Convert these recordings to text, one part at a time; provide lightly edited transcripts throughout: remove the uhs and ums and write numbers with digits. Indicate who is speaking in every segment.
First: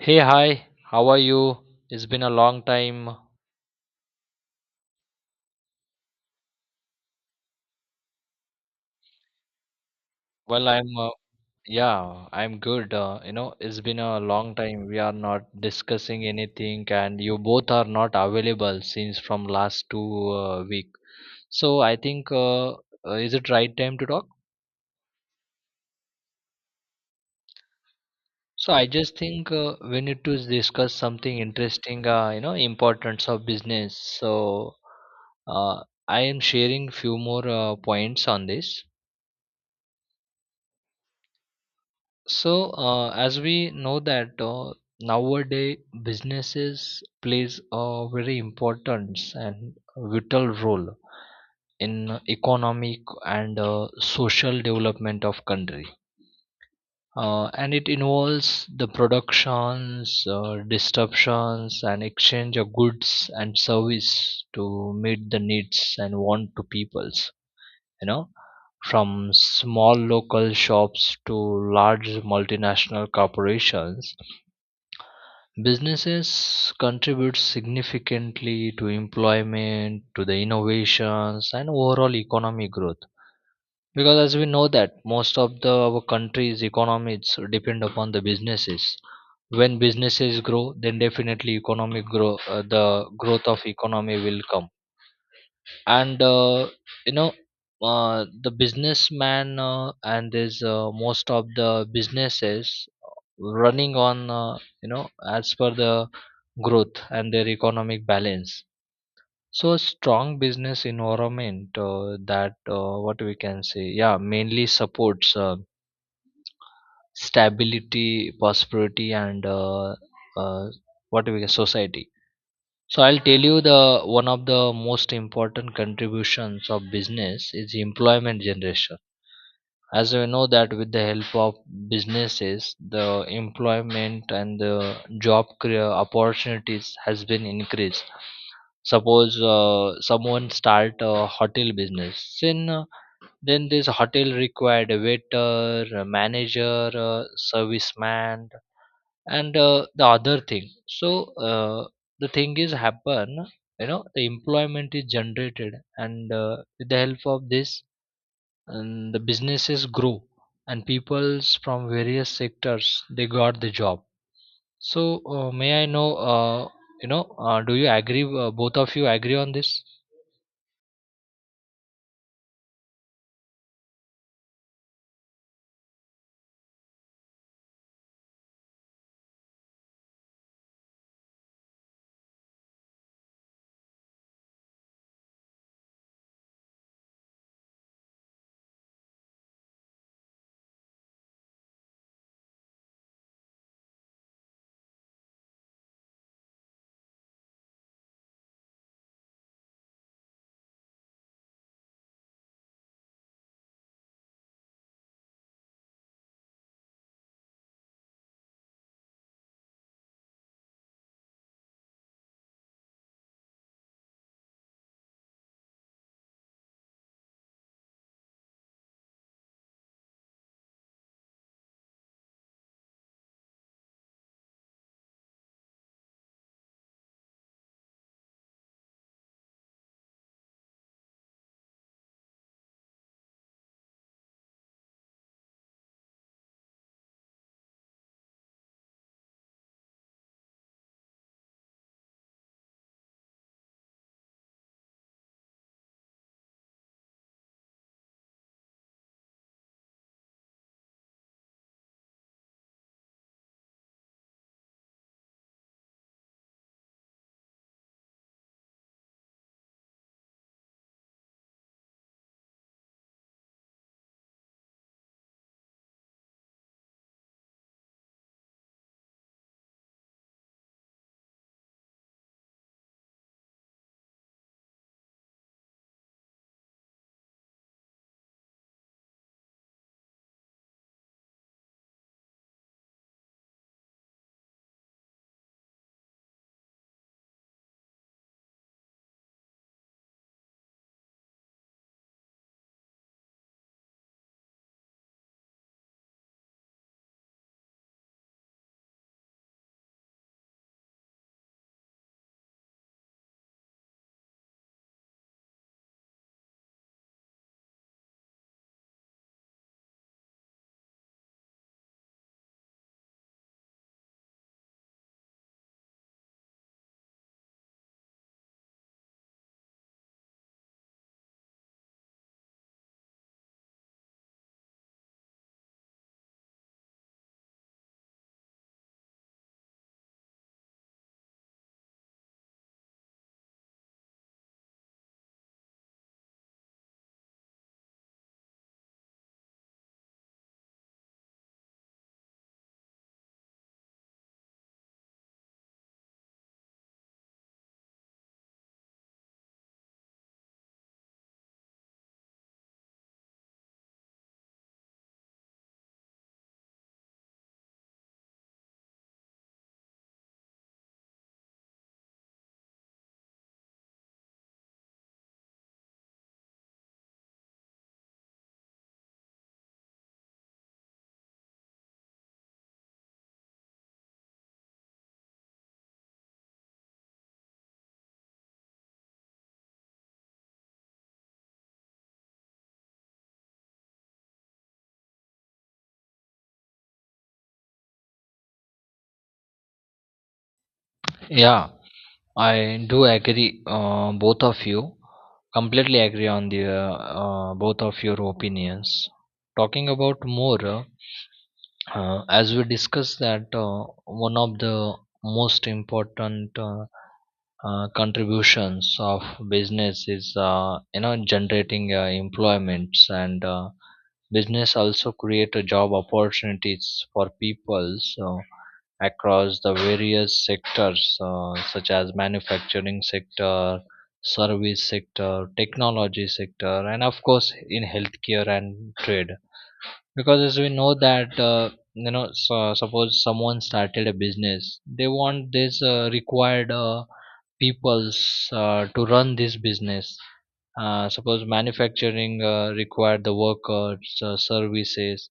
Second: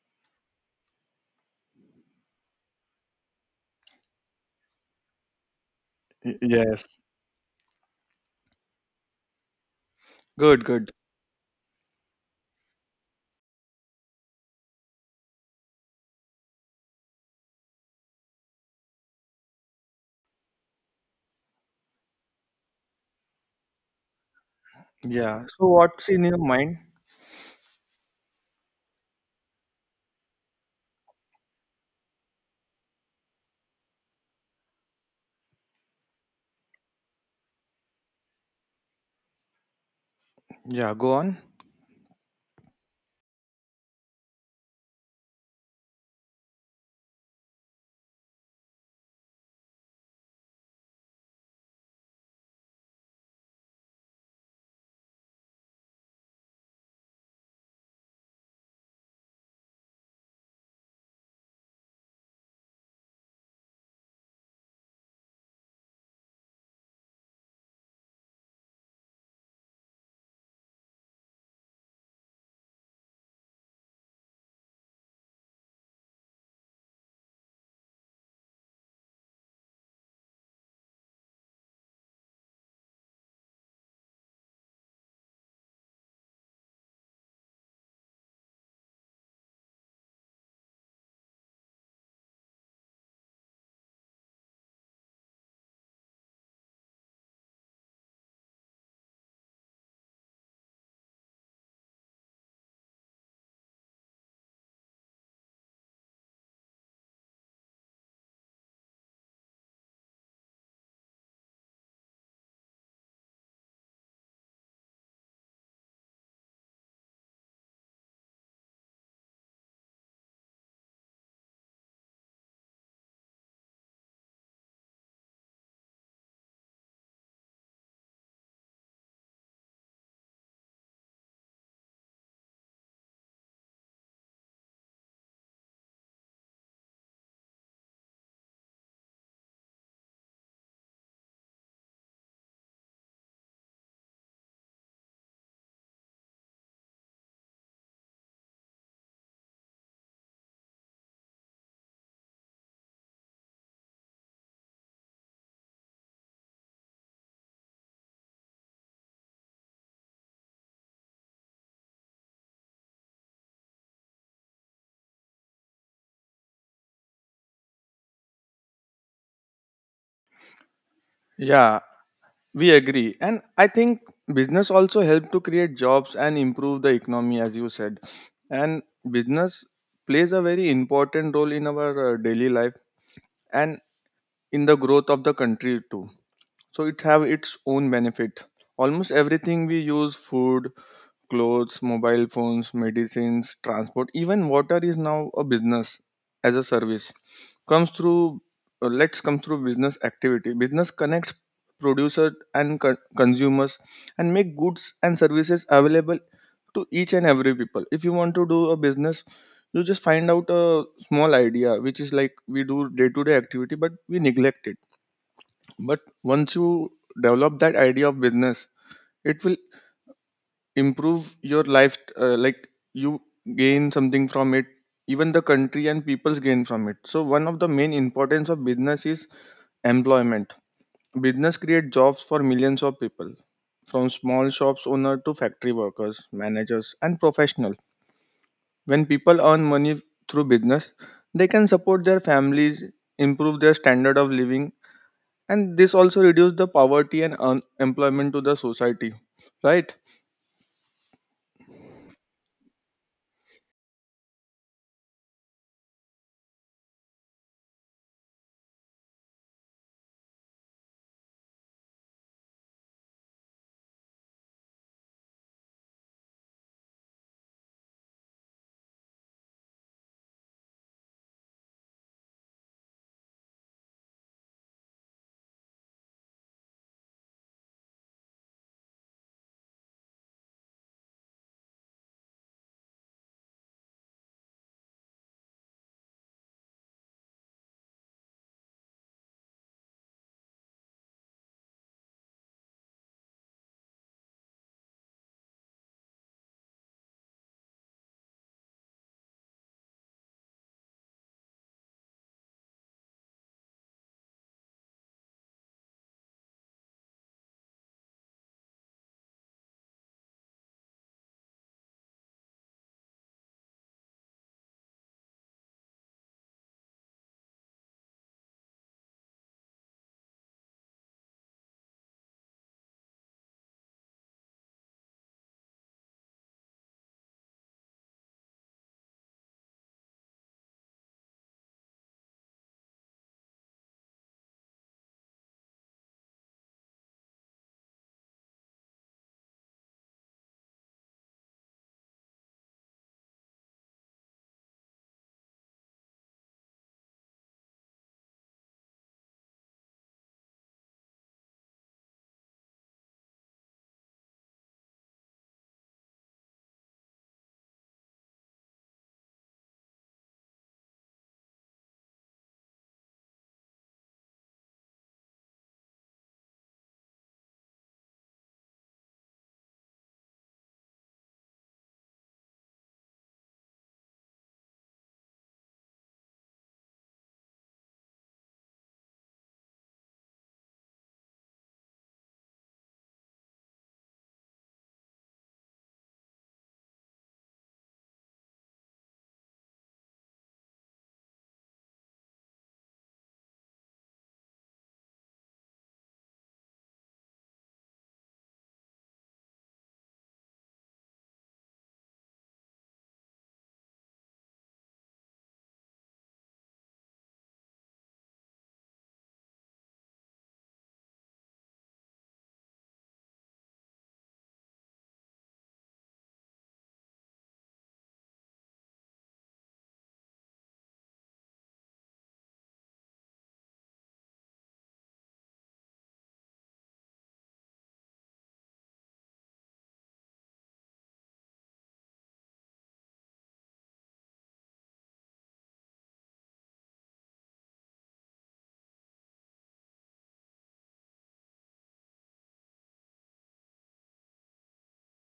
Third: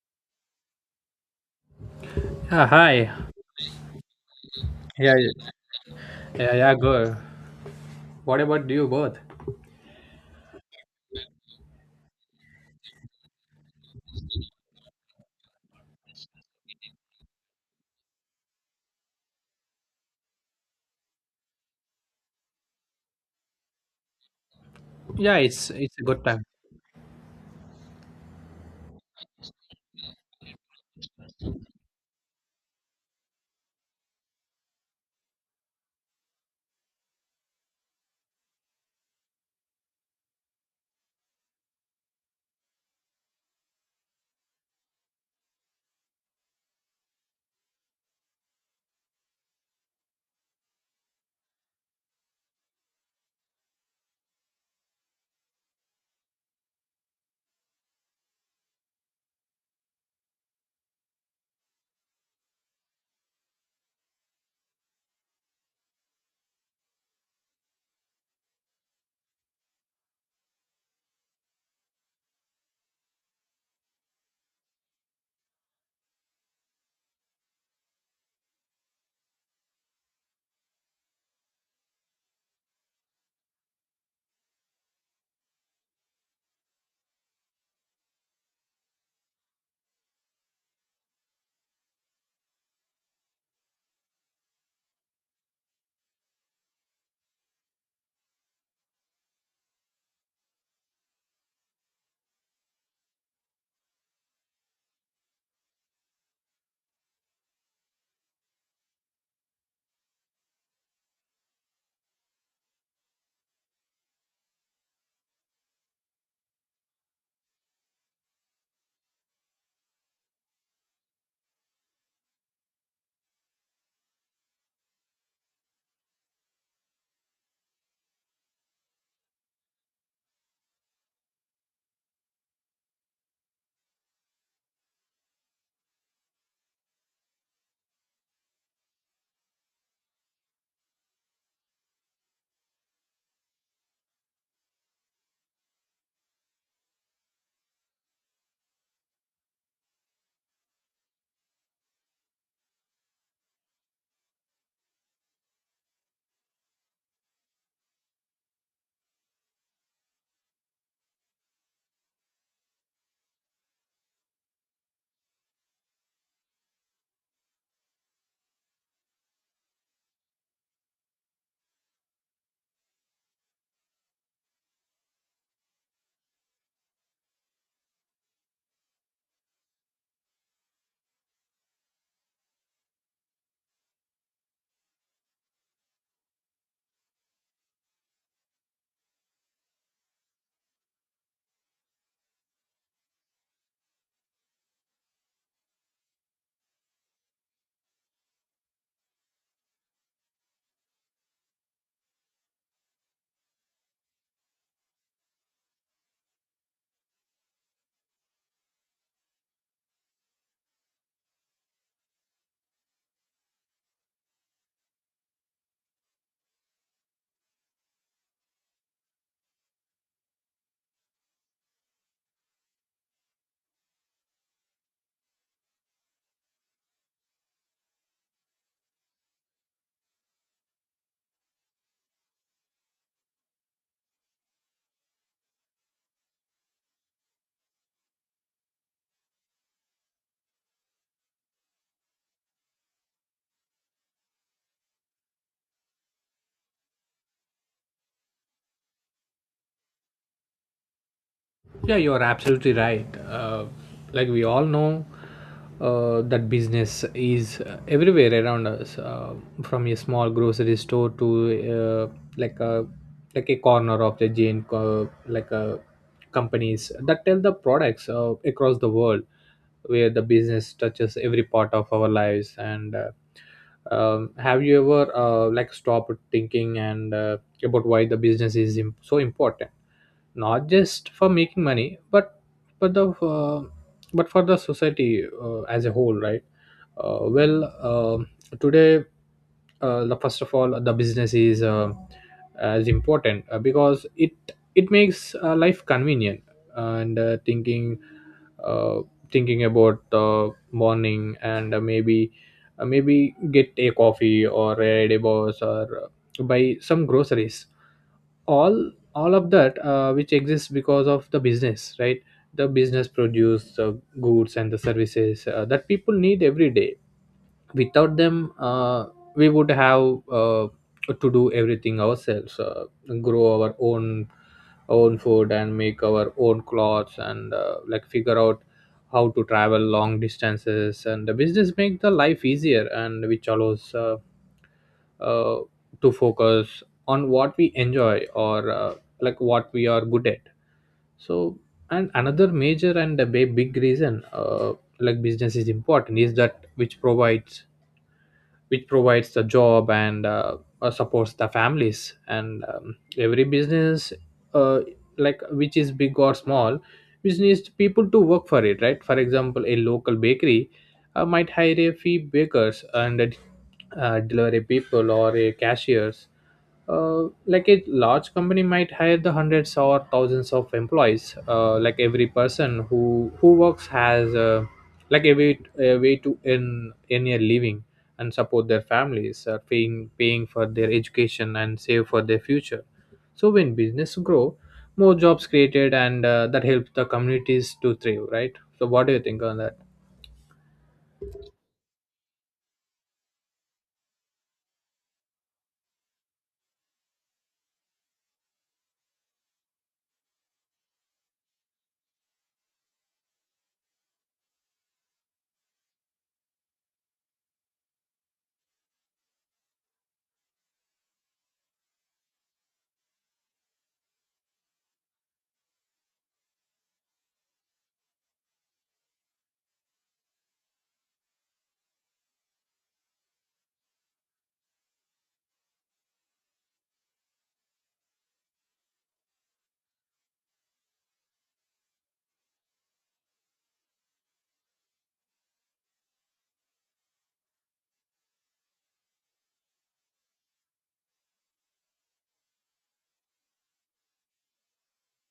Speaker 1: Hey, hi. How are you? It's been a long
Speaker 2: Ah, hi.
Speaker 1: time.
Speaker 2: Yeah,
Speaker 3: Y-
Speaker 2: yeah, yeah,
Speaker 3: Yes.
Speaker 2: go. What about you both?
Speaker 3: Good,
Speaker 1: Well,
Speaker 3: good.
Speaker 1: I'm yeah, I'm good. You know, it's been a long time. We are not discussing anything, and you both are not available since from last two week. So I think is it right time to talk?
Speaker 2: Yeah,
Speaker 3: Yeah. So
Speaker 2: it's a
Speaker 3: what's in
Speaker 2: good
Speaker 3: your
Speaker 2: time.
Speaker 3: mind?
Speaker 1: So I just think we need to discuss something interesting. You know, importance of business. So uh, I am sharing few more points on this.
Speaker 3: Yeah, go on.
Speaker 1: So, as we know that nowadays businesses plays a very important and vital role in economic and social development of country. And it involves the productions, disruptions, and exchange of goods and service to meet the needs and want to peoples. You know, from small local shops to large multinational corporations, businesses contribute significantly to employment, to the innovations, and overall economic growth. Because as we know that most of the our country's economies depend upon the businesses. When businesses grow, then definitely economic grow, the growth of economy will come and you know the businessman and there's most of the businesses running on, you know, as per the growth and their economic balance. So a strong business environment that, what we can say, yeah, mainly supports stability, prosperity, and uh, what we can society. So I'll tell you the one of the most important contributions of business is employment generation. As we know that with the help of businesses, the employment and the job career opportunities has been increased. Suppose someone start a hotel business, then this hotel required a waiter, a manager, a serviceman, and the other thing. So uh, the thing is happen, you know, the employment is generated and, with the help of this and the businesses grow and peoples from various sectors they got the job. So may I know do you agree, both of you agree on this?
Speaker 3: Yeah, we agree. And I think business also help to create jobs and improve the economy as you said. And business plays a very important role in our daily life and in the growth of the country too. So it have its own benefit. Almost everything we use, food, clothes, mobile phones, medicines, transport, even water is now a business as a service, comes through let's come through business activity. Business connects producers and consumers and make goods and services available to each and every people. If you want to do a business, you just find out a small idea, which is like we do day to day activity but we neglect it. But once you develop that idea of business, it will improve your life. Like you gain something from it, even the country and peoples gain from it. So one of the main importance of business is employment. Business create jobs for millions of people, from small shops owner to factory workers, managers, and professional. When people earn money through business, they can support their families, improve their standard of living, and this also reduce the poverty and unemployment to the society, right?
Speaker 2: Yeah, you're absolutely right. Like we all know, that business is everywhere around us, from a small grocery store to like a like a corner of the giant like a companies that tell the products across the world, where the business touches every part of our lives and. Have you ever like stopped thinking and about why the so important, not just for making money but the but for the society, as a whole, right? uh, well um Today, the first of all, the business is as important because it makes life convenient, and uh, thinking about the morning, and maybe get a coffee or a divorce or buy some groceries. All of that which exists because of the business, right? The business produce the goods and the services that people need every day. Without them, we would have to do everything ourselves, grow our own food and make our own clothes and like figure out how to travel long distances, and the business make the life easier and which allows uh, to focus on what we enjoy or like what we are good at. So, and another major and a big reason, like business is important, is that which provides the job and supports the families. And every business, uh, like which is big or small, which needs people to work for it, right? For example, a local bakery might hire a few bakers and delivery people or a cashiers. Like a large company might hire the hundreds or thousands of employees. Like every person who works has like a way to earn a living and support their families, paying for their education and save for their future. So when business grow, more jobs created, and that helps the communities to thrive, right? So what do you think on that?
Speaker 1: Yeah, I do agree, both of you. Completely agree on the both of your opinions. Talking about more, as we discussed that one of the most important contributions of business is, you know, generating employments. And business also create a job opportunities for people so, across the various sectors such as manufacturing sector, service sector, technology sector, and of course in healthcare and trade. Because as we know that, you know, so, suppose someone started a business, they want this required peoples to run this business. Suppose manufacturing required the workers, services.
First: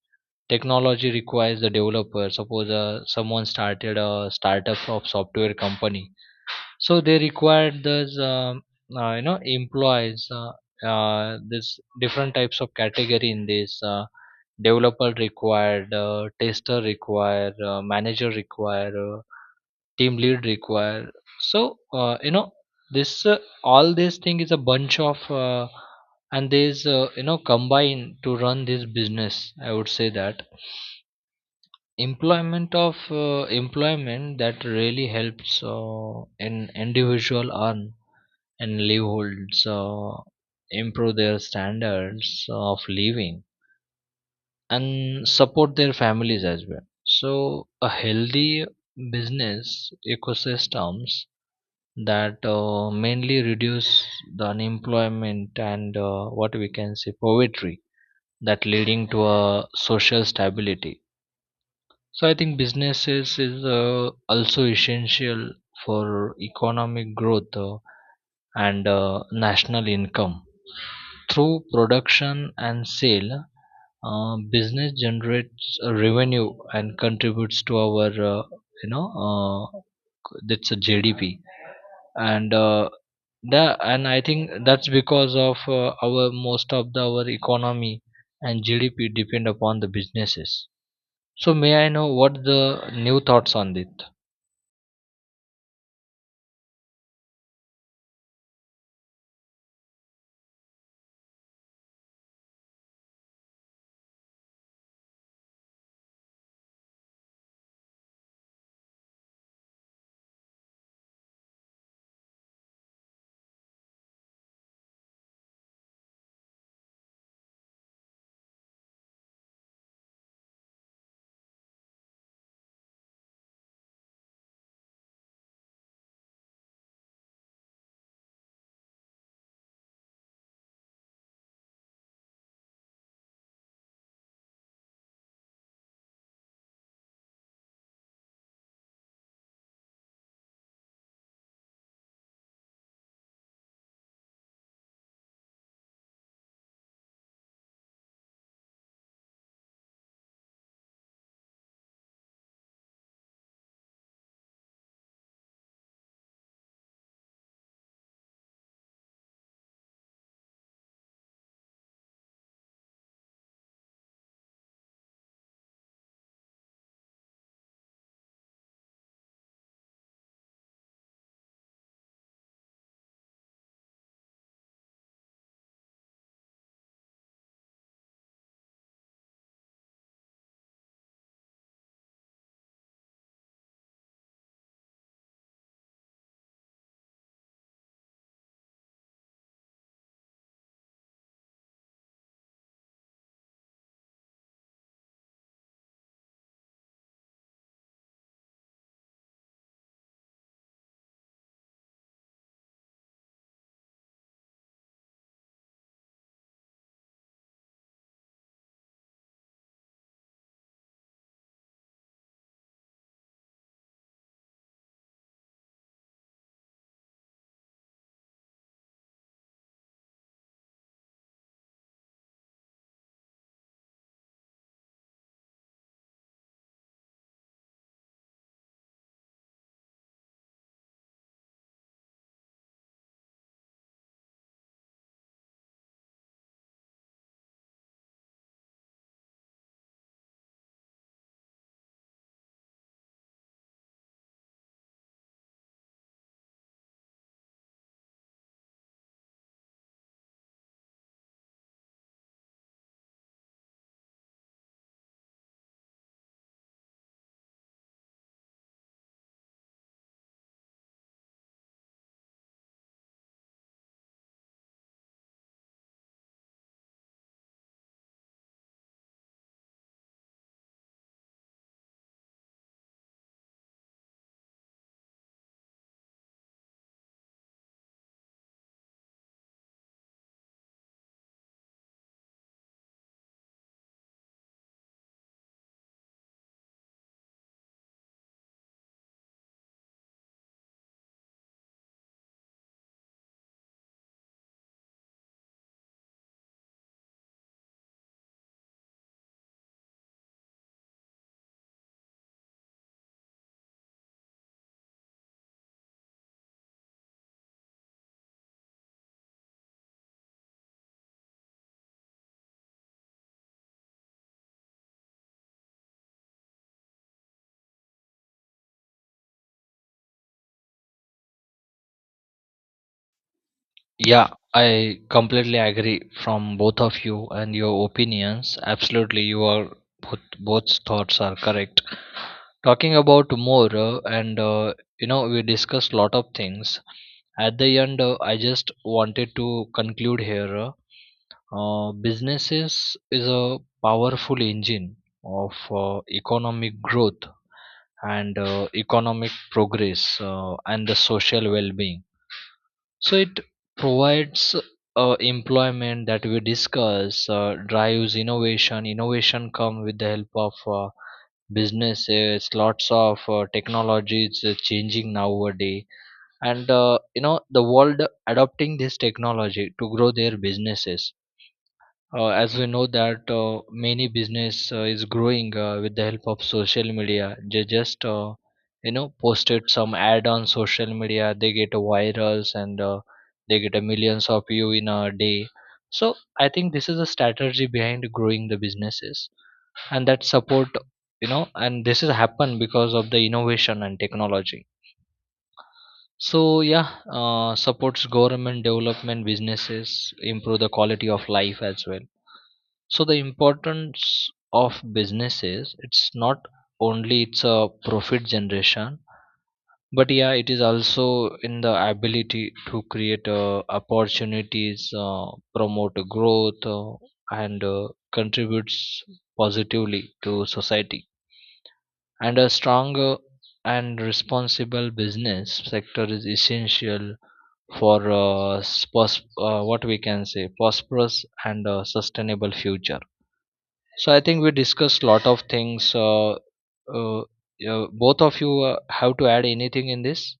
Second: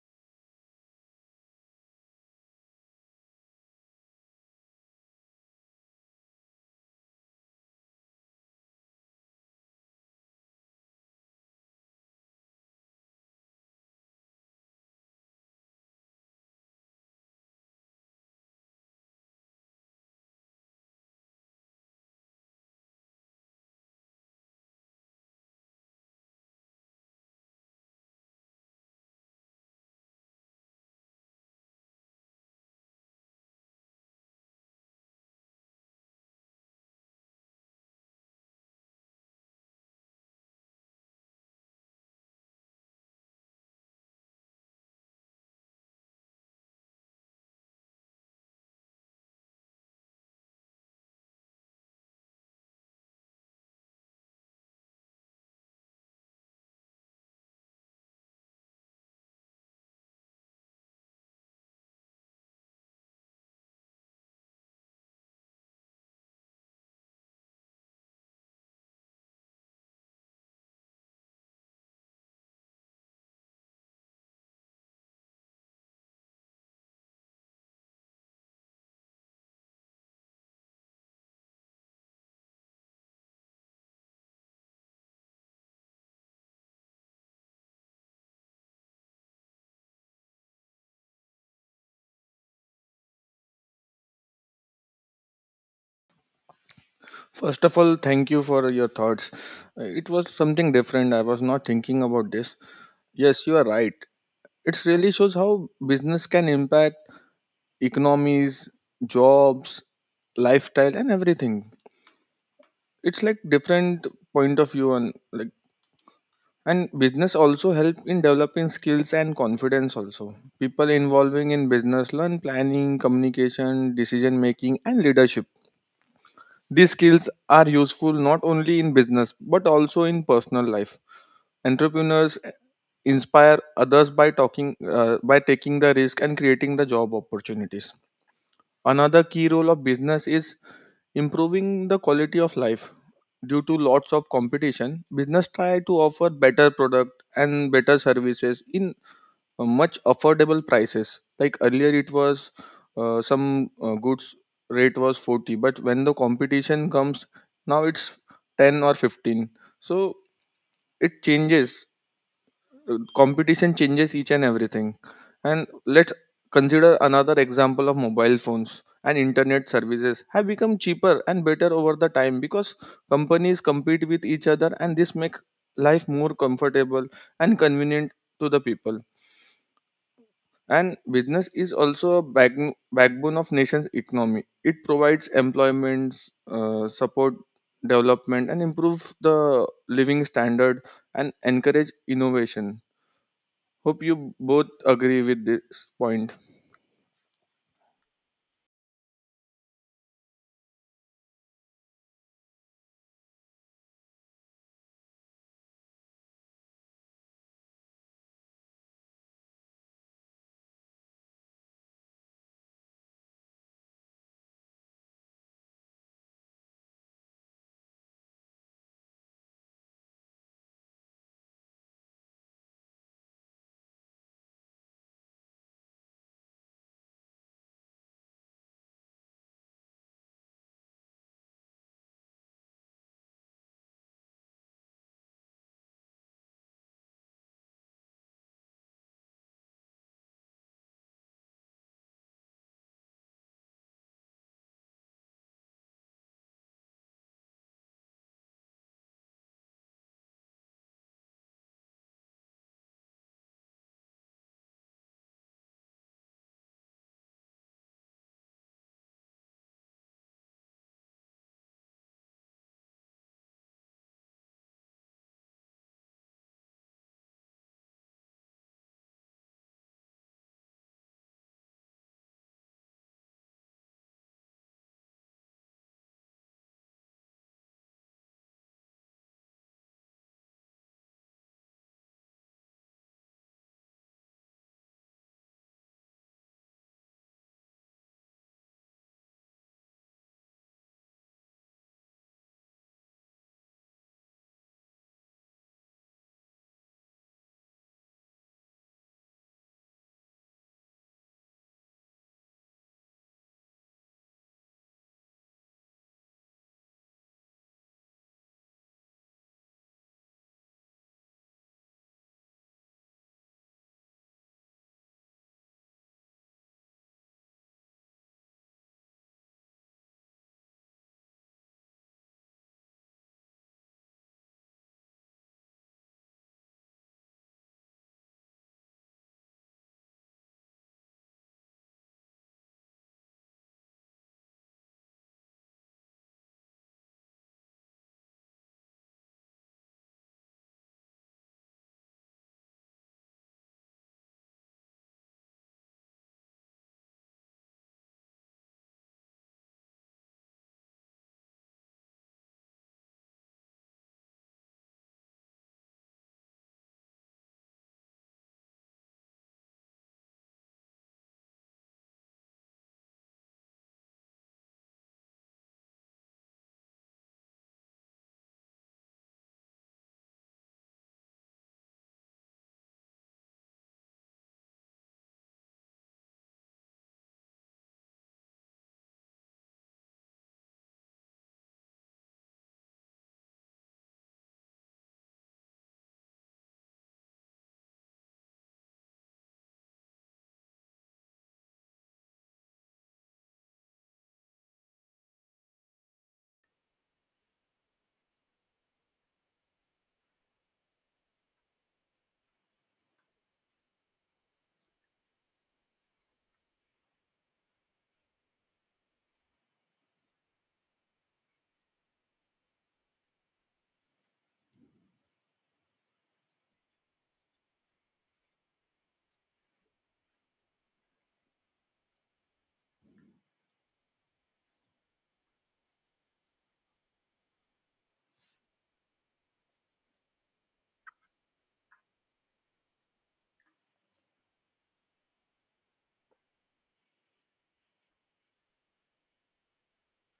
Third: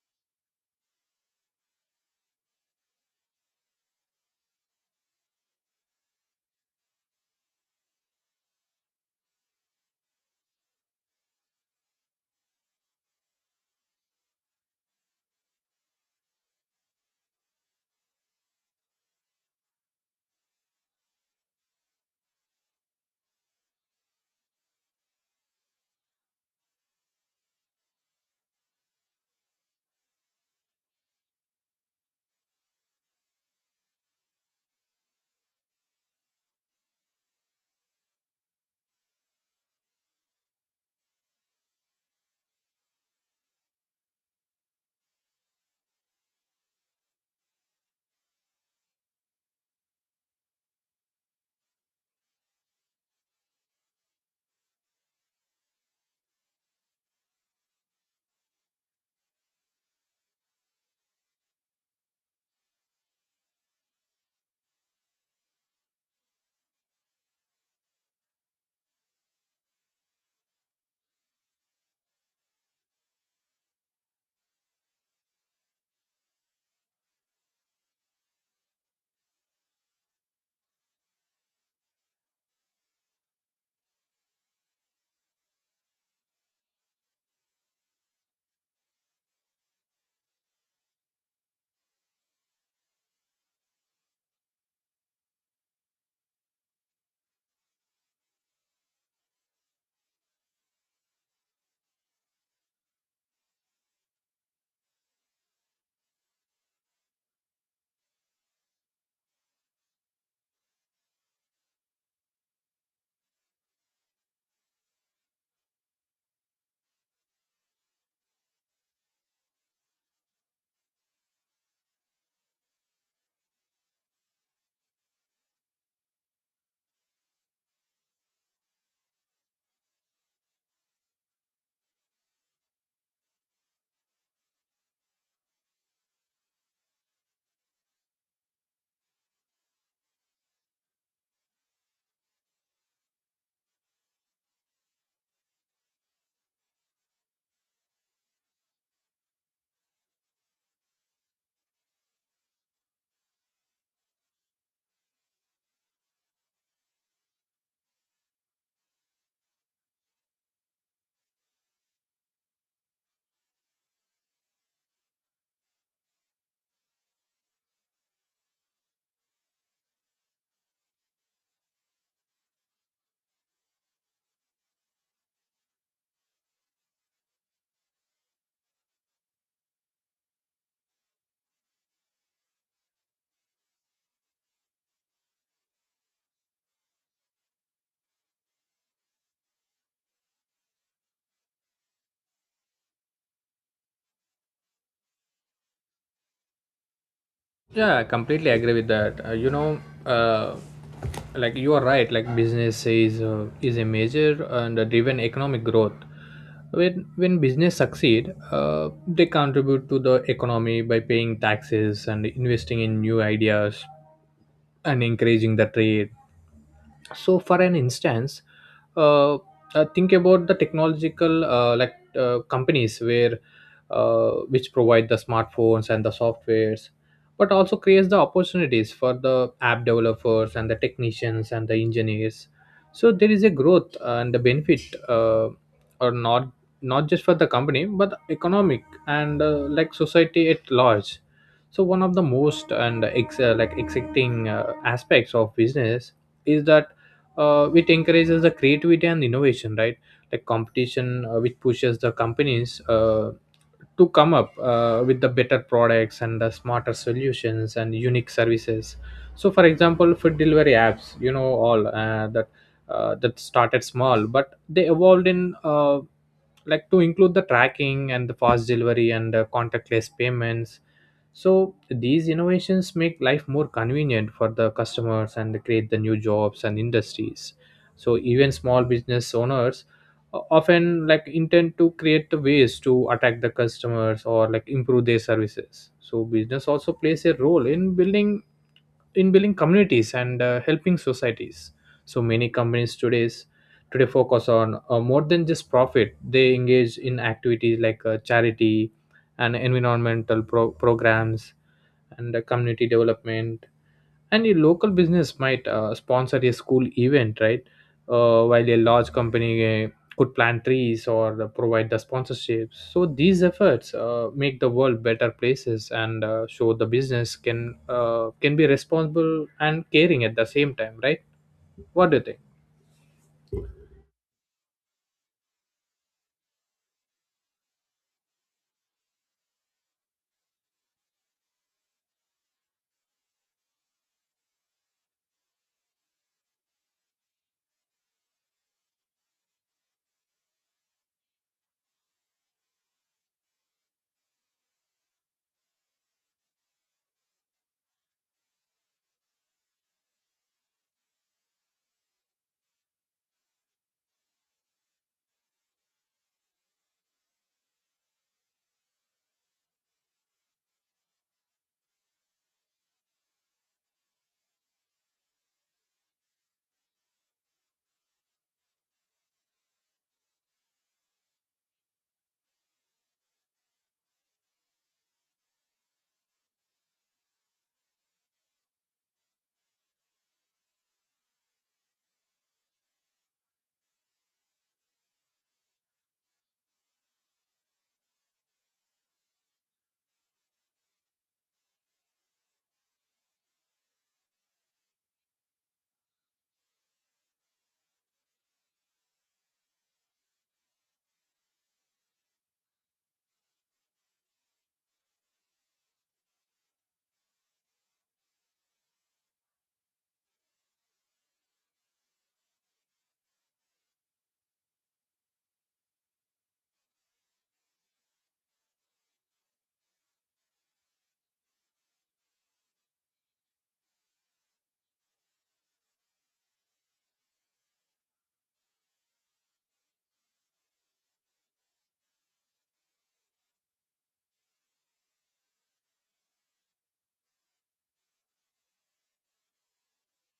Speaker 1: Technology requires the developer. Suppose someone started a startup of software company, so they required those you know, employees. This different types of category in this, developer required, tester required, manager required, team lead require. So, you know, this all this thing is a bunch of uh, and these, you know, combine to run this business. I would say that employment of employment that really helps an individual earn and livelihoods, improve their standards of living and support their families as well. So a healthy business ecosystems that mainly reduce the unemployment and, what we can say, poverty, that leading to a social stability. So I think businesses is also essential for economic growth and national income through production and sale. Business generates a revenue and contributes to our, you know uh, that's a GDP. And uh, the and I think that's because of our most of the, our economy and GDP depend upon the businesses. So may I know what the new thoughts on it?
Speaker 3: First of all, thank you for your thoughts. It was something different, I was not thinking about this. Yes, you are right. It really shows how business can impact economies, jobs, lifestyle and everything. It's like different point of view on like. And business also help in developing skills and confidence also. People involving in business learn planning, communication, decision making and leadership. These skills are useful not only in business but also in personal life. Entrepreneurs inspire others by talking, by taking the risk and creating the job opportunities. Another key role of business is improving the quality of life. Due to lots of competition, business try to offer better product and better services in much affordable prices. Like earlier, it was some goods rate was 40, but when the competition comes, now it's 10 or 15. So it changes, competition changes each and everything. And let's consider another example of mobile phones and internet services have become cheaper and better over the time because companies compete with each other, and this make life more comfortable and convenient to the people. And business is also a backbone of nation's economy. It provides employment, support development and improve the living standard and encourage innovation. Hope you both agree with this point.
Speaker 2: Yeah, I completely agree with that. Uh, like you are right. Like business is a major and a driven economic growth. When business succeed, they contribute to the economy by paying taxes and investing in new ideas and encouraging the trade. So for an instance, uh, think about the technological like companies where which provide the smartphones and the softwares, but also creates the opportunities for the app developers and the technicians and the engineers. So there is a growth and the benefit, or not not just for the company but economic and like society at large. So one of the most and like exciting aspects of business is that it encourages the creativity and innovation, right? Like competition which pushes the companies to come up with the better products and the smarter solutions and unique services. So for example, food delivery apps, you know, all that started small, but they evolved in like to include the tracking and the fast delivery and the contactless payments. So these innovations make life more convenient for the customers and create the new jobs and industries. So even small business owners often like intend to create the ways to attack the customers or like improve their services. So business also plays a role in building communities and helping societies. So many companies today today focus on more than just profit. They engage in activities like charity and environmental programs and community development. And a local business might sponsor a school event, right? While a large company could plant trees or provide the sponsorships. So these efforts make the world better places and show the business can be responsible and caring at the same time, right? What do you think?
Speaker 1: Yeah, I completely agree from both of you and your opinions. Absolutely, you are both thoughts are correct. Talking about more and, you know, we discussed lot of things. At the end, I just wanted to conclude here. Businesses is a powerful engine of economic growth and economic progress and the social well-being. So it provides employment that we discuss, drives innovation. Innovation come with the help of businesses. Lots of technologies is changing nowadays, and, you know, the world adopting this technology to grow their businesses. As we know that many business is growing with the help of social media. They just, you know, posted some ad on social media, they get a virals and they get a millions of view in a day. So I think this is a strategy behind growing the businesses and that support, you know, and this has happened because of the innovation and technology. So yeah, supports government development businesses improve the quality of life as well. So the importance of business is it's not only it's a profit generation, but yeah it is also in the ability to create opportunities, promote growth, and contributes positively to society. And a strong and responsible business sector is essential for what we can say prosperous and sustainable future. So I think we discussed a lot of things. Uh, Both of you have to add anything in this?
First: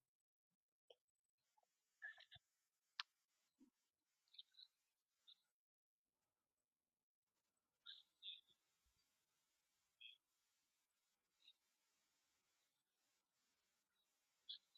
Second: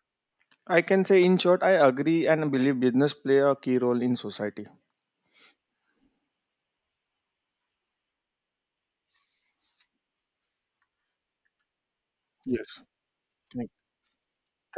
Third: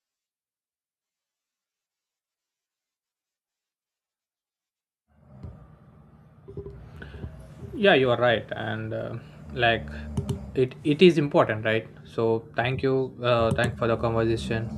Speaker 3: I can say, in short, I agree and believe business play a key role in society.
Speaker 2: Yeah, you are right, and like it is important, right? So
Speaker 3: Yes.
Speaker 2: thank you,
Speaker 3: Thank
Speaker 2: thank for the conversation.
Speaker 3: thank